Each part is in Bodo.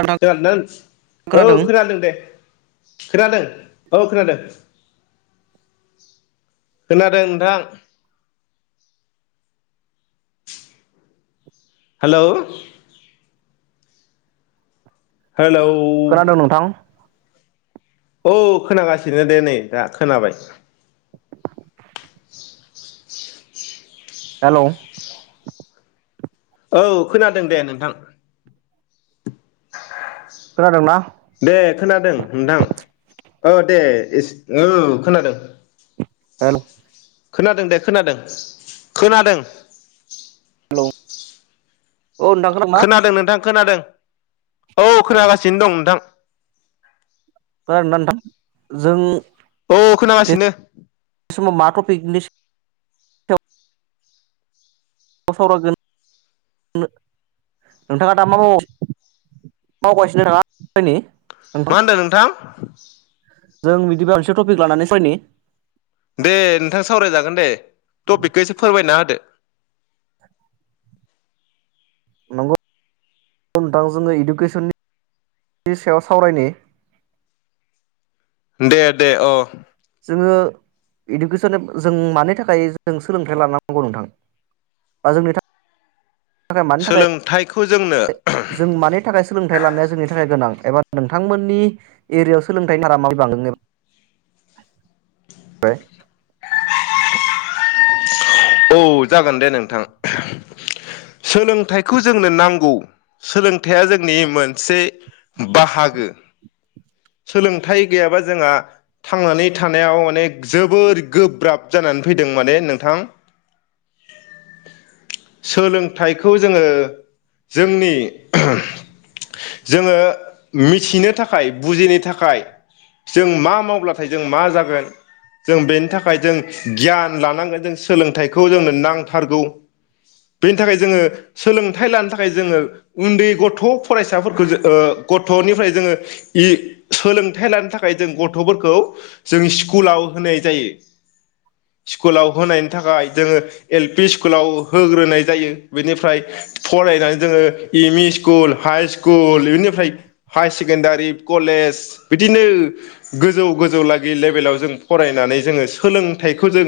नोंथां खोनादों औ खोनादों दे। खोनादों औ खोनादों। खोनादों नोंथां। हेल' हेलौ खोनादों नोंथां औ खोनागासिनो दे नै दा खोनाबाय। [inaudible] हेलौ औ खोनादों दे नोंथां। खोनादोंना? दे खोनादों नोंथां औ दे एसे औ खोनादों। हेलौ खोनादों दे खोनादों खोनादों। हेलौ औ नोंथां खोनादोंना खोनादों नोंथां खोनादों। औ खोनागासिनो दं नोंथां। खोनादोंना नोंथां जों औ बे खोनागासिनो। समाव मा टपिकनि [unintelligible] सावरायगोन नोंथाङा दा मा मावगासिनो [unintelligible] मा होनदों नोंथां [inaudible] जों बिदिबा मोनसे टपिक लानानै सावरायनि दे नोंथां सावरायजागोन दे टपिकखौ एसे फोरमायना होदो नंगौ नोंथां जोङो इडुकेसननि सायाव सावरायनि दे दे औ जोङो इडुकेसन जों मानि थाखाय जों सोलोंथाइ लानांगौ नोंथां बा जोंनि थाखाय मानि थाखाय सोलोंथाइखौ जोंनो जों मानि थाखाय सोलोंथाइ लानाया जोंनि थाखाय गोनां एबा नोंथांमोननि एरियायाव सोलोंथाइनि [unintelligible] माबै बांदोंनो [unintelligible] औ जागोन दे नोंथां सोलोंथाइखौ जोंनो नांगौ सोलोंथाइया जोंनि मोनसे बाहागो सोलोंथाइ गैयाबा जोंहा थांनानै थानायाव माने जोबोर गोब्राब जानानै फैदों माने नोंथां सोलोंथाइखौ जोङो जोंनि जोङो मिथिनो थाखाय बुजिनो थाखाय जों मा मावब्लाथाय जों मा जागोन जों बेनि थाखाय जों गियान लानांगोन जों सोलों थाइखौ जोंनो नांथारगौ बेनि थाखाय जोङो सोलोंथाइ लानो थाखाय जोङो उन्दै गथ' फरायसाफोरखौ ओ गथ'निफ्राय जोङो सोलोंथाइ लानो थाखाय जों गथ'फोरखौ जों स्कुलाव होनाय जायो स्कुलाव होनायनि थाखाय जोङो एल पि स्कुलाव होग्रोनाय जायो बेनिफ्राय फरायनानै जोङो M E school, high school बेनिफ्राय हाय सेकेणडारि कलेज बिदिनो गोजौ गोजौ लागि लेभेलाव जों फरायनानै जोङो सोलोंथाइखौ जों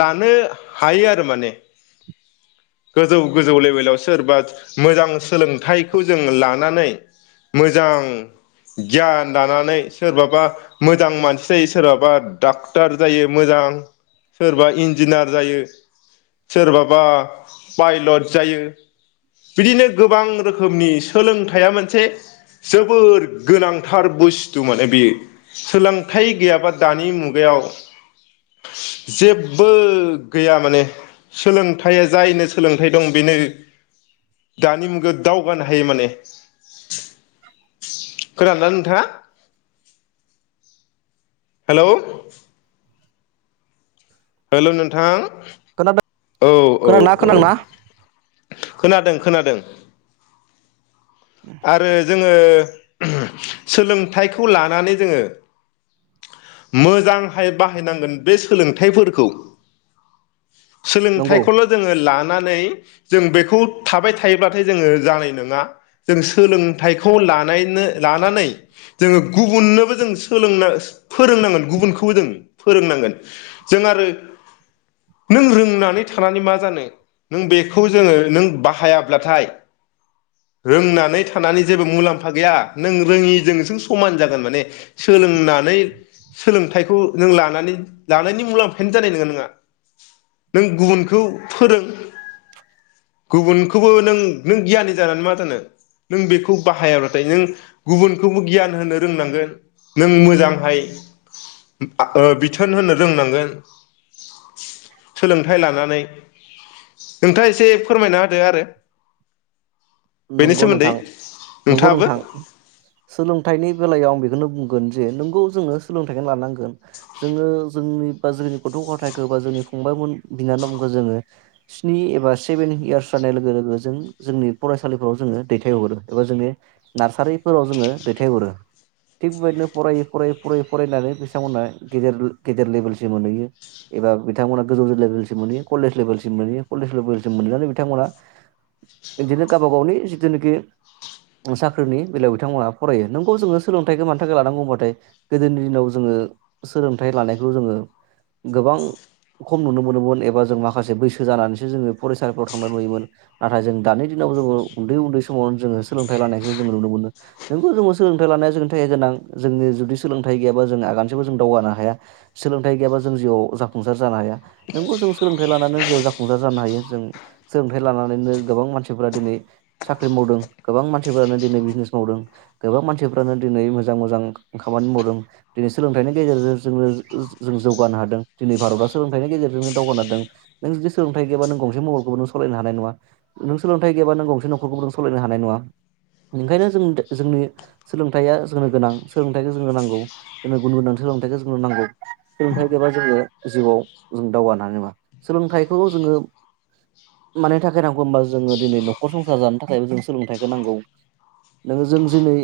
लानो [unintelligible] हायो आरो माने गोजौ गोजौ लेबेलाव सोरबा मोजां सोलोंथाइखौ जों लानानै मोजां गियान दानानै सोरबाबा मोजां मानसि जायो सोरबाबा डक्टर जायो मोजां सोरबा इन न्जिनियार जायो सोरबाबा पायलट जायो बिदिनो गोबां रोखोमनि सोलोंथाइया मोनसे जोबोर गोनांथार बुस्थु माने बेयो सोलोंथाइ गैयाबा दानि मुगायाव जे जेबो गैया माने सोलोंथाइया जायनो सोलोंथाइ दं बेनो दानि मुगायाव दावगानो हायो माने खोनादोंना नोंथाङा हेलौ हेलौ नोंथां औ औ खोनांदोंना औ खोनादोंना खोनादों खोनादों आरो जोङो सोलोंथाइखौ लानानै जोङो मोजांहाय बाहायनांगोन बे सोलोंथाइफोरखौ नंगौ सोलोंथाइखौल' जोङो लानानै जों बेखौ थाबाय थायोब्लाथाय जोङो जानाय नङा जों सोलोंथाइखौ लानायनो लानानै जोङो गुबुननोबो जों सोलोंना फोरोंनांगोन गुबुनखौबो जों फोरोंनांगोन जों आरो नों रोंनानै थानानै मा जानो नों बेखौ जोङो नों बाहायाब्लाथाय रोंनानै थानानै जेबो मुलाम्फा गैया नों रोङिजोंसों समान जागोन माने सोलोंनानै सोलोंथाइखौ नों लानानै लानायनि मुलाम्फायानो जानाय नङा नङा नों गुबुनखौ फोरों गुबुन खौबो नों नों गियानि जानानै मा जानो नों बेखौ बाहायाब्लाथाय नों गुबुनखौबो गियान होनो रोंनांगोन नों मोजांहाय ओ बिथोन होनो रोंनांगोन सोलोंथाइ लानानै नोंथाङा एसे फोरमायना होदो आरो बेनि नंगौ नोंथां सोमोन्दै नंगौ नोंथाङाबो नोंथां सोलोंथाइनि बेलायाव आं बेखौनो बुंगोन जे नोंगौ जोङो सोलोंथाइखौ लानांगोन जोङो जोंनि बा जोंनि गथ' गथायाइखौ बा जोंनि फंबायमोन बिनानावखौ जोङो स्नि एबा सेभेन इयार्स जानाय लोगो लोगो जों जोंनि फरायसालिफोराव जोङो दैथायहरो एबा जोंनि नार्सारिफोराव जोङो दैथायहरो थिग बेबायदिनो फरायै फरायै फरायै फरायनानै बिथांमोना गेजेर गेदेर लेभेलसिम मोनहैयो एबा बिथांमोना गोजौ लेभेलसिम मोनहयो कलेज लेभेलसिम मोनहैयो कलेज लेभेलसिम मोनहैनानै बिथांमोना बिदिनो गावबा गावनि जिथुनाखि साख्रिनि बेलायाव बिथांमोनहा फरायो नोंगौ जोङो सोलोंथाइखौ मानि थाखाय लानांगौ होनबाथाय गोदोनि दिनाव जोङो सोलोंथाइ लानायखौ जोङो गोबां खम नुनो मोनोमोन एबा जों माखासे बैसो जानानैसो जोङो फरायसालिफ्राव थांनानै नुयोमोन नाथाय जों दानि दिनाव जोङो उन्दै उन्दै समावनो जोङो सोलोंथाइ लानायखौ जोङो नुनो मोनो नोंगौ जोङो सोलोंथाइ लानाया जोंनि थाखायाइया गोनां जोंनि जुदि सोलोंथाइ गैयाबा जों आगानसेबो जों दावगानो हाया सोलोंथाइ गैयाबा जों जिउआव जाफुंसार जानो हाया नोंगौ जों सोलोंथाइ लानानै जाफुंसार जानो हायो जों सोलोंथाइ लानानैनो गोबां मानसि फ्रा दिनै साख्रि मावदों गोबां मानसिफ्रानो दिनै बिजनेस मावदों गोबां मानसिफ्रानो दिनै मोजां मोजां खामानि मावदों दिनै सोलोंथाइनि गेजेरजों जोङो जों जों जौगानो हादों दिनै भारतआ सोलोंथाइनि गेजेरजोंनो दावगानो हादों नों जुदि सोलोंथाइ गैयाबा नों गंसे मबाइलखौबो नों सालायनो हानाय नङा नों सोलोंथाइ गैयाबा नों गंसे नखरखौबो नों सालायनो हानाय नङा ओंखायनो जों जों जोंनि सोलोंथाइया जोंनो गोनां सोलोंथाइखौ जोंनो नांगौ जोंनो गुन गोनां सोलोंथाइखौ जोंनो नांगौ सोलोंथाइ गैयाबा जोङो जिउआव जों दावगानो हानाय नङा सोलोंथाइखौ जोङो मानि थाखाय नांगौ होनबा जोङो दिनै नखर संसार जानो थाखायबो जों सोलोंथाइखौ नांगौ नोङो जों दिनै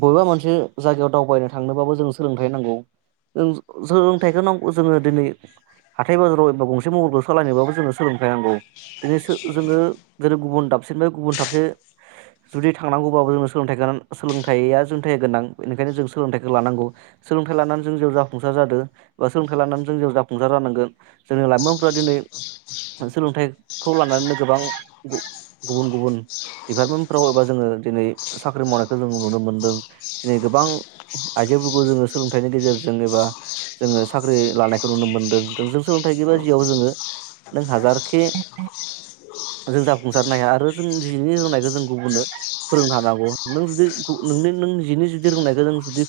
बबेबा मोनसे जायगायाव दावबायनो थांनोबाबो जों सोलोंथाइ नांगौ जों सोलोंथाइखौ नांगौ जोङो दोनै हाथाय बाजाराव एबा गंसे मबाइलखौ सालायनोबाबो जोङो सोलोंथाइ नांगौ दिनै जोङो जेरै गुबुन दाबसेनिफ्राय गुबुन दाबसे जुदि थांनांगौबाबो जोंनो सोलोंथाइखौ सोलोंथाइया जोंनि थाखाय गोनां बेनिखायनो जों सोलोंथाइखौ लानांगौ सोलोंथाइ लानानै जों जा-जा-जाफुंसार जादों बा सोलोंथाइ लानानै जोंनियाव जाफुंसार जानांगोन जोंनि लाइमोनफोरा दिनै सोलोंथाइखौ लानानैनो गोबां गुबुन गुबुन डिपार्टमेन्टफ्राव एबा जोङो दिनै साख्रि मावनायखौ जों नुनो मोनदों दिनै गोबां आइजोफोरखौ जोङो सोलोंथाइनि गेजेरजों एबा जोङो साख्रि लानायखौ नुनो मोन्दों जों सोलोंथाइ बा जियाव जोङो नों हाजारखे जों जाफुंसारनो हाया आरो जों जिनि रोंनायखौ जों गुबुननो फोरोंनो हानांगौ नों जुदि नों नों जिनि जुदि रोंनायखौ जों जुदि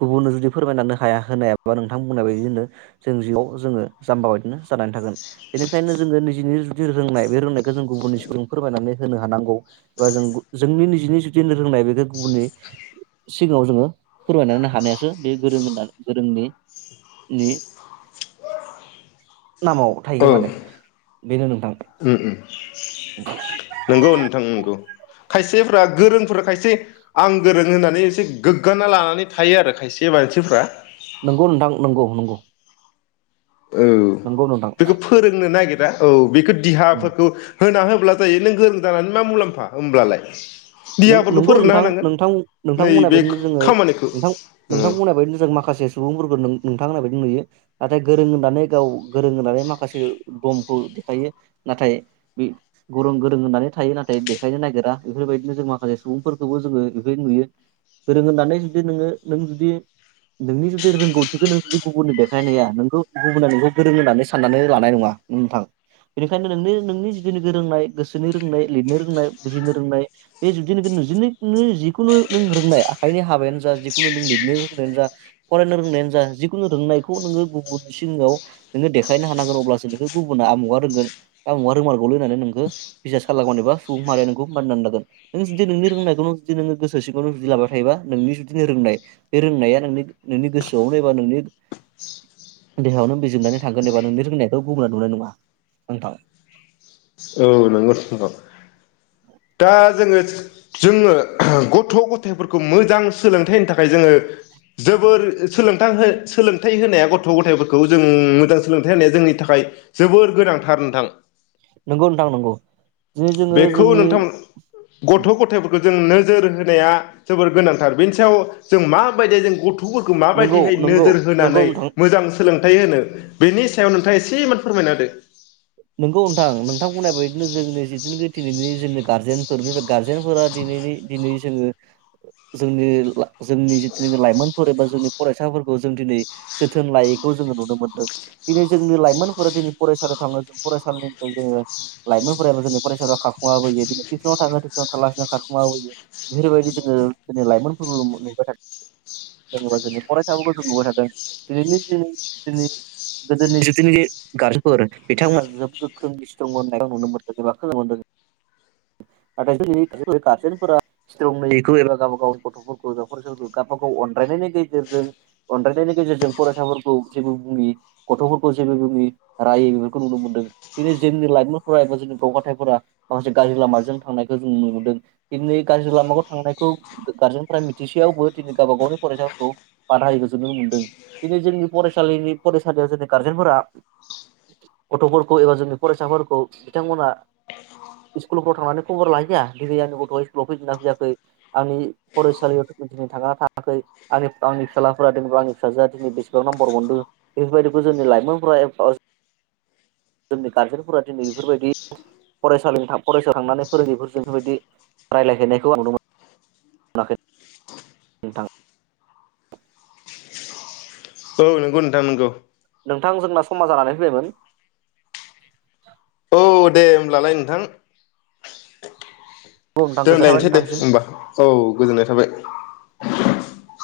गुबुननो जुदि फोरमायनानैनो हाया होनो हायाबा नोंथांमोननाय बायदि जनो जों जिआव जोङो जाम्बा बायदिनो जानानै थागोन बेनिखायनो जोङो निजिनि जुदि रोंनाय बे रोंनाय खो जों गुबुननि सिगां फोरमायनानै होनो हानांगौ एबा जों जोंनि निजिनि जुदिनि रोंनाय बेखौ गुबुननि सिगाङाव जोङो फोरमायनानै हानायासो बे गोरों गोरोंनि नामाव थायो माने बेनो नोंथां उ उम नंगौ नोंथां नोंगौ खायसेफ्रा गोरोंफोरा खायसे आं गोरों होननानै एसे गोग्गाना लानानै थायो आरो खायसे मानसिफ्रा नंगौ नोंथां नंगौ नंगौ ओ नंगौ नोंथां बेखौ फोरोंनो नागिरा औ बेखौ उम दिहाफोरखौ होना हो अब्ला जायो नों गोरों जानानै मा मुलाम्फा होमब्लालाय देहाफोरखौ नंगौ फोरोंना नोंथां होनांगोन नोंथां नोंथां नोंथां बुंनाय नैबे बायदिनो जोङो खामानिखौ नोंथां नोंथां बुंनाय बायदिनो माखासे सुबुंफोरखौ नोंथां नोंथां होननाय बायदि नुयो नाथाय गोरों होननानै गाव गोरों होननानै माखासे दमखौ देखायो नाथाय बे गरों गोरों होननानै थायो नाथाय देखायनो नागिरा बेफोरबायदि जों माखासे सुबुंफोरखौबो जोङो एफोर बायदि नुयो गोरों होननानै जुदि नोङो नों जुदि नोंनि जुदि रोंगौथिखौ नों जुदि गुबुननो देखायनो हाया नोंखौ गुबुना नोंखौ गोरों होननानै साननानै लानाय नङा नोंथां बेनिखायनो नोंनि नोंनि जुदि गोरोंनाय गोसोनि रोंनाय लिरनो रोंनाय बुजिनो रोंनाय बे जुदि नों नजों जिखुनु नों रोंनाय आखाइनि हाबायानो जा जिखुनु नों लिरनो रोंनायानो जा फरायनो रोंनायानो जा जिखुनु रोंनायखौ नोङो गुबुन सिङाव नोङो देखायनो हानांगोन अब्लासो नोंखौ गुबुना आमुगा रोंगोन आमुहा रोंमारगौलै होननानै नोंखौ बिसास खालामगोन एबा सुबुं माहारि नोंखौ मानिनानै लागोन नों जुदि नोंनि रोंनायखौनो जुदि नोङो गोसो सिङावनो जुदि लाबाय थायोबा नोंनि जुदि रोंनाय बे रोंनाया नोंनि नोंनि गोसोआवनो एबा नोंनि देहायावनो बिजिरनानै थांगोन एबा नोंनि रोंनायखौ गुबना नुनाय नङा नोंथां औ नंगौथ' दा जोङो जोङो गथ' गथायाइफोरखौ मोजां सोलोंथाइ होनो थाखाय जोङो जोबोर सोलोंथाइ सोलोंथाइ होनाया गथ' गथायफोरखौ जों मोजां सोलोंथाइ होनाया जोंनि थाखाय जोबोर गोनांथार नोंथां नंगौ नोंथां नंगौ दिनै जोङो बेखौ जोंनि गथ' गथायफोरखौ जों नोजोर होनाया जोबोर गोनांथार बेनि सायाव जों माबायदि जों गथ' गथ'फोरखौ नंगौ माबायदिहाय नंगौ नोजोर नंगौ होनानै नोंथां मोजां सोलोंथाइ होनो बेनि सायाव नोंथाङा एसे इमान फोरमायना होदो नोंगौ नोंथां नोंथां बुंनाय बायदिनो जोंनि बिदि दिनैनि जोंनि गारजेनफोरनि गारजेनफोरा दिनैनि दिनै जोङो जोंनि जोंनि जिथुनाखि लाइमोनफोर एबा जोंनि फरायसाफोरखौ जों दिनै जोथोन लायैखौ जोङो नुनो मोनदों दिनै जोंनि लाइमोनफोरा दिनै फरायसालियाव थाङो जों फरायसालिनिफ्राय जोङो लाइमोनफोराबो जोंनि फरायसालियाव खारखुमाबोयो दिनै टिउसनाव थाङो टिउसनाव थालासिनो खारखुमाबोयो बेफोरबायदि जोङो जोंनि लाइमोनफोरखौ नुबाय थादों जेनबा जोंनि फरायसाफोरखौ जों नुबाय थादों दिनैनि जे जोंनि गोदोनि जिथुनिखि गारजेफोर बिथांमोना जेब गोख्रों स्ट्रं होननाय नुनो मोनदों एबा खोनानो मोनदों नाथाय जोंनि गार्जेनफोरा स्ट्रंखौ एबा गावबा गावनि गथ'फोरखौ एबा फरायसाफोरखौ गावब गाव अननायनि गेजेरजों अनायनायनि गेजेरजों फरायसाफोरखौ जेबो बुङि गथ'फोरखौ जेबो बुङि रायो बेफोरखौ नुनो मोन्दों। दिनै जोंनि लाइमोनफोरा एबा जोंनि गथ' गथायफोरा माखासे गाज्रि लामाजों थांनायखौ जों नुनो मोनदों दिनै गाज्रि लामाखौ थांनायखौ गारजेनफोरा मिथिसेयावबो दिनै गावबा गावनि फरायसाफोरखौ बादा होयैखौ जों नुनो मोनदों दिनै जोंनि फरायसालिनि फरायसालियाव जोंनि गारजेनफोरा गथ' गथ' खौ एबा जोंनि फरायसाफोरखौ बिथांमोना स्कुलफ्राव थांनानै खबर लाहैया दिनै आंनि गथ'आ स्कुलाव फैदिना फैयाखै आंनि फरायसालियावथ' दिनै थांना थाङाखै आंनि आंनि फिसालाफोरा दिनैबा आंनि फिसाजोआ दिनै बेसेबां नम्बर मोनदों बेफोरबायदिखौ जोंनि लाइमोनफ्रा एबा जोंनि गारजेनफोरा दिनै बेफोरबायदि फरायसालि फरायसायाव थांनानै फोरोंगिरिफोरजों बेफोरबायदि रायलायहैनायखौ आं नुनो मोनाखै नोंथां औ नंगौ नोंथां नोंगौ नोंथां जोंना समा जानानै फैबायमोन। औ दे होनोमब्लालाय नोंथां औ नोंथां गोजोननाय थाबाय दोनलायनोसै दे नोंथांसिम होमबा औ गोजोननाय थाबाय। [inaudible]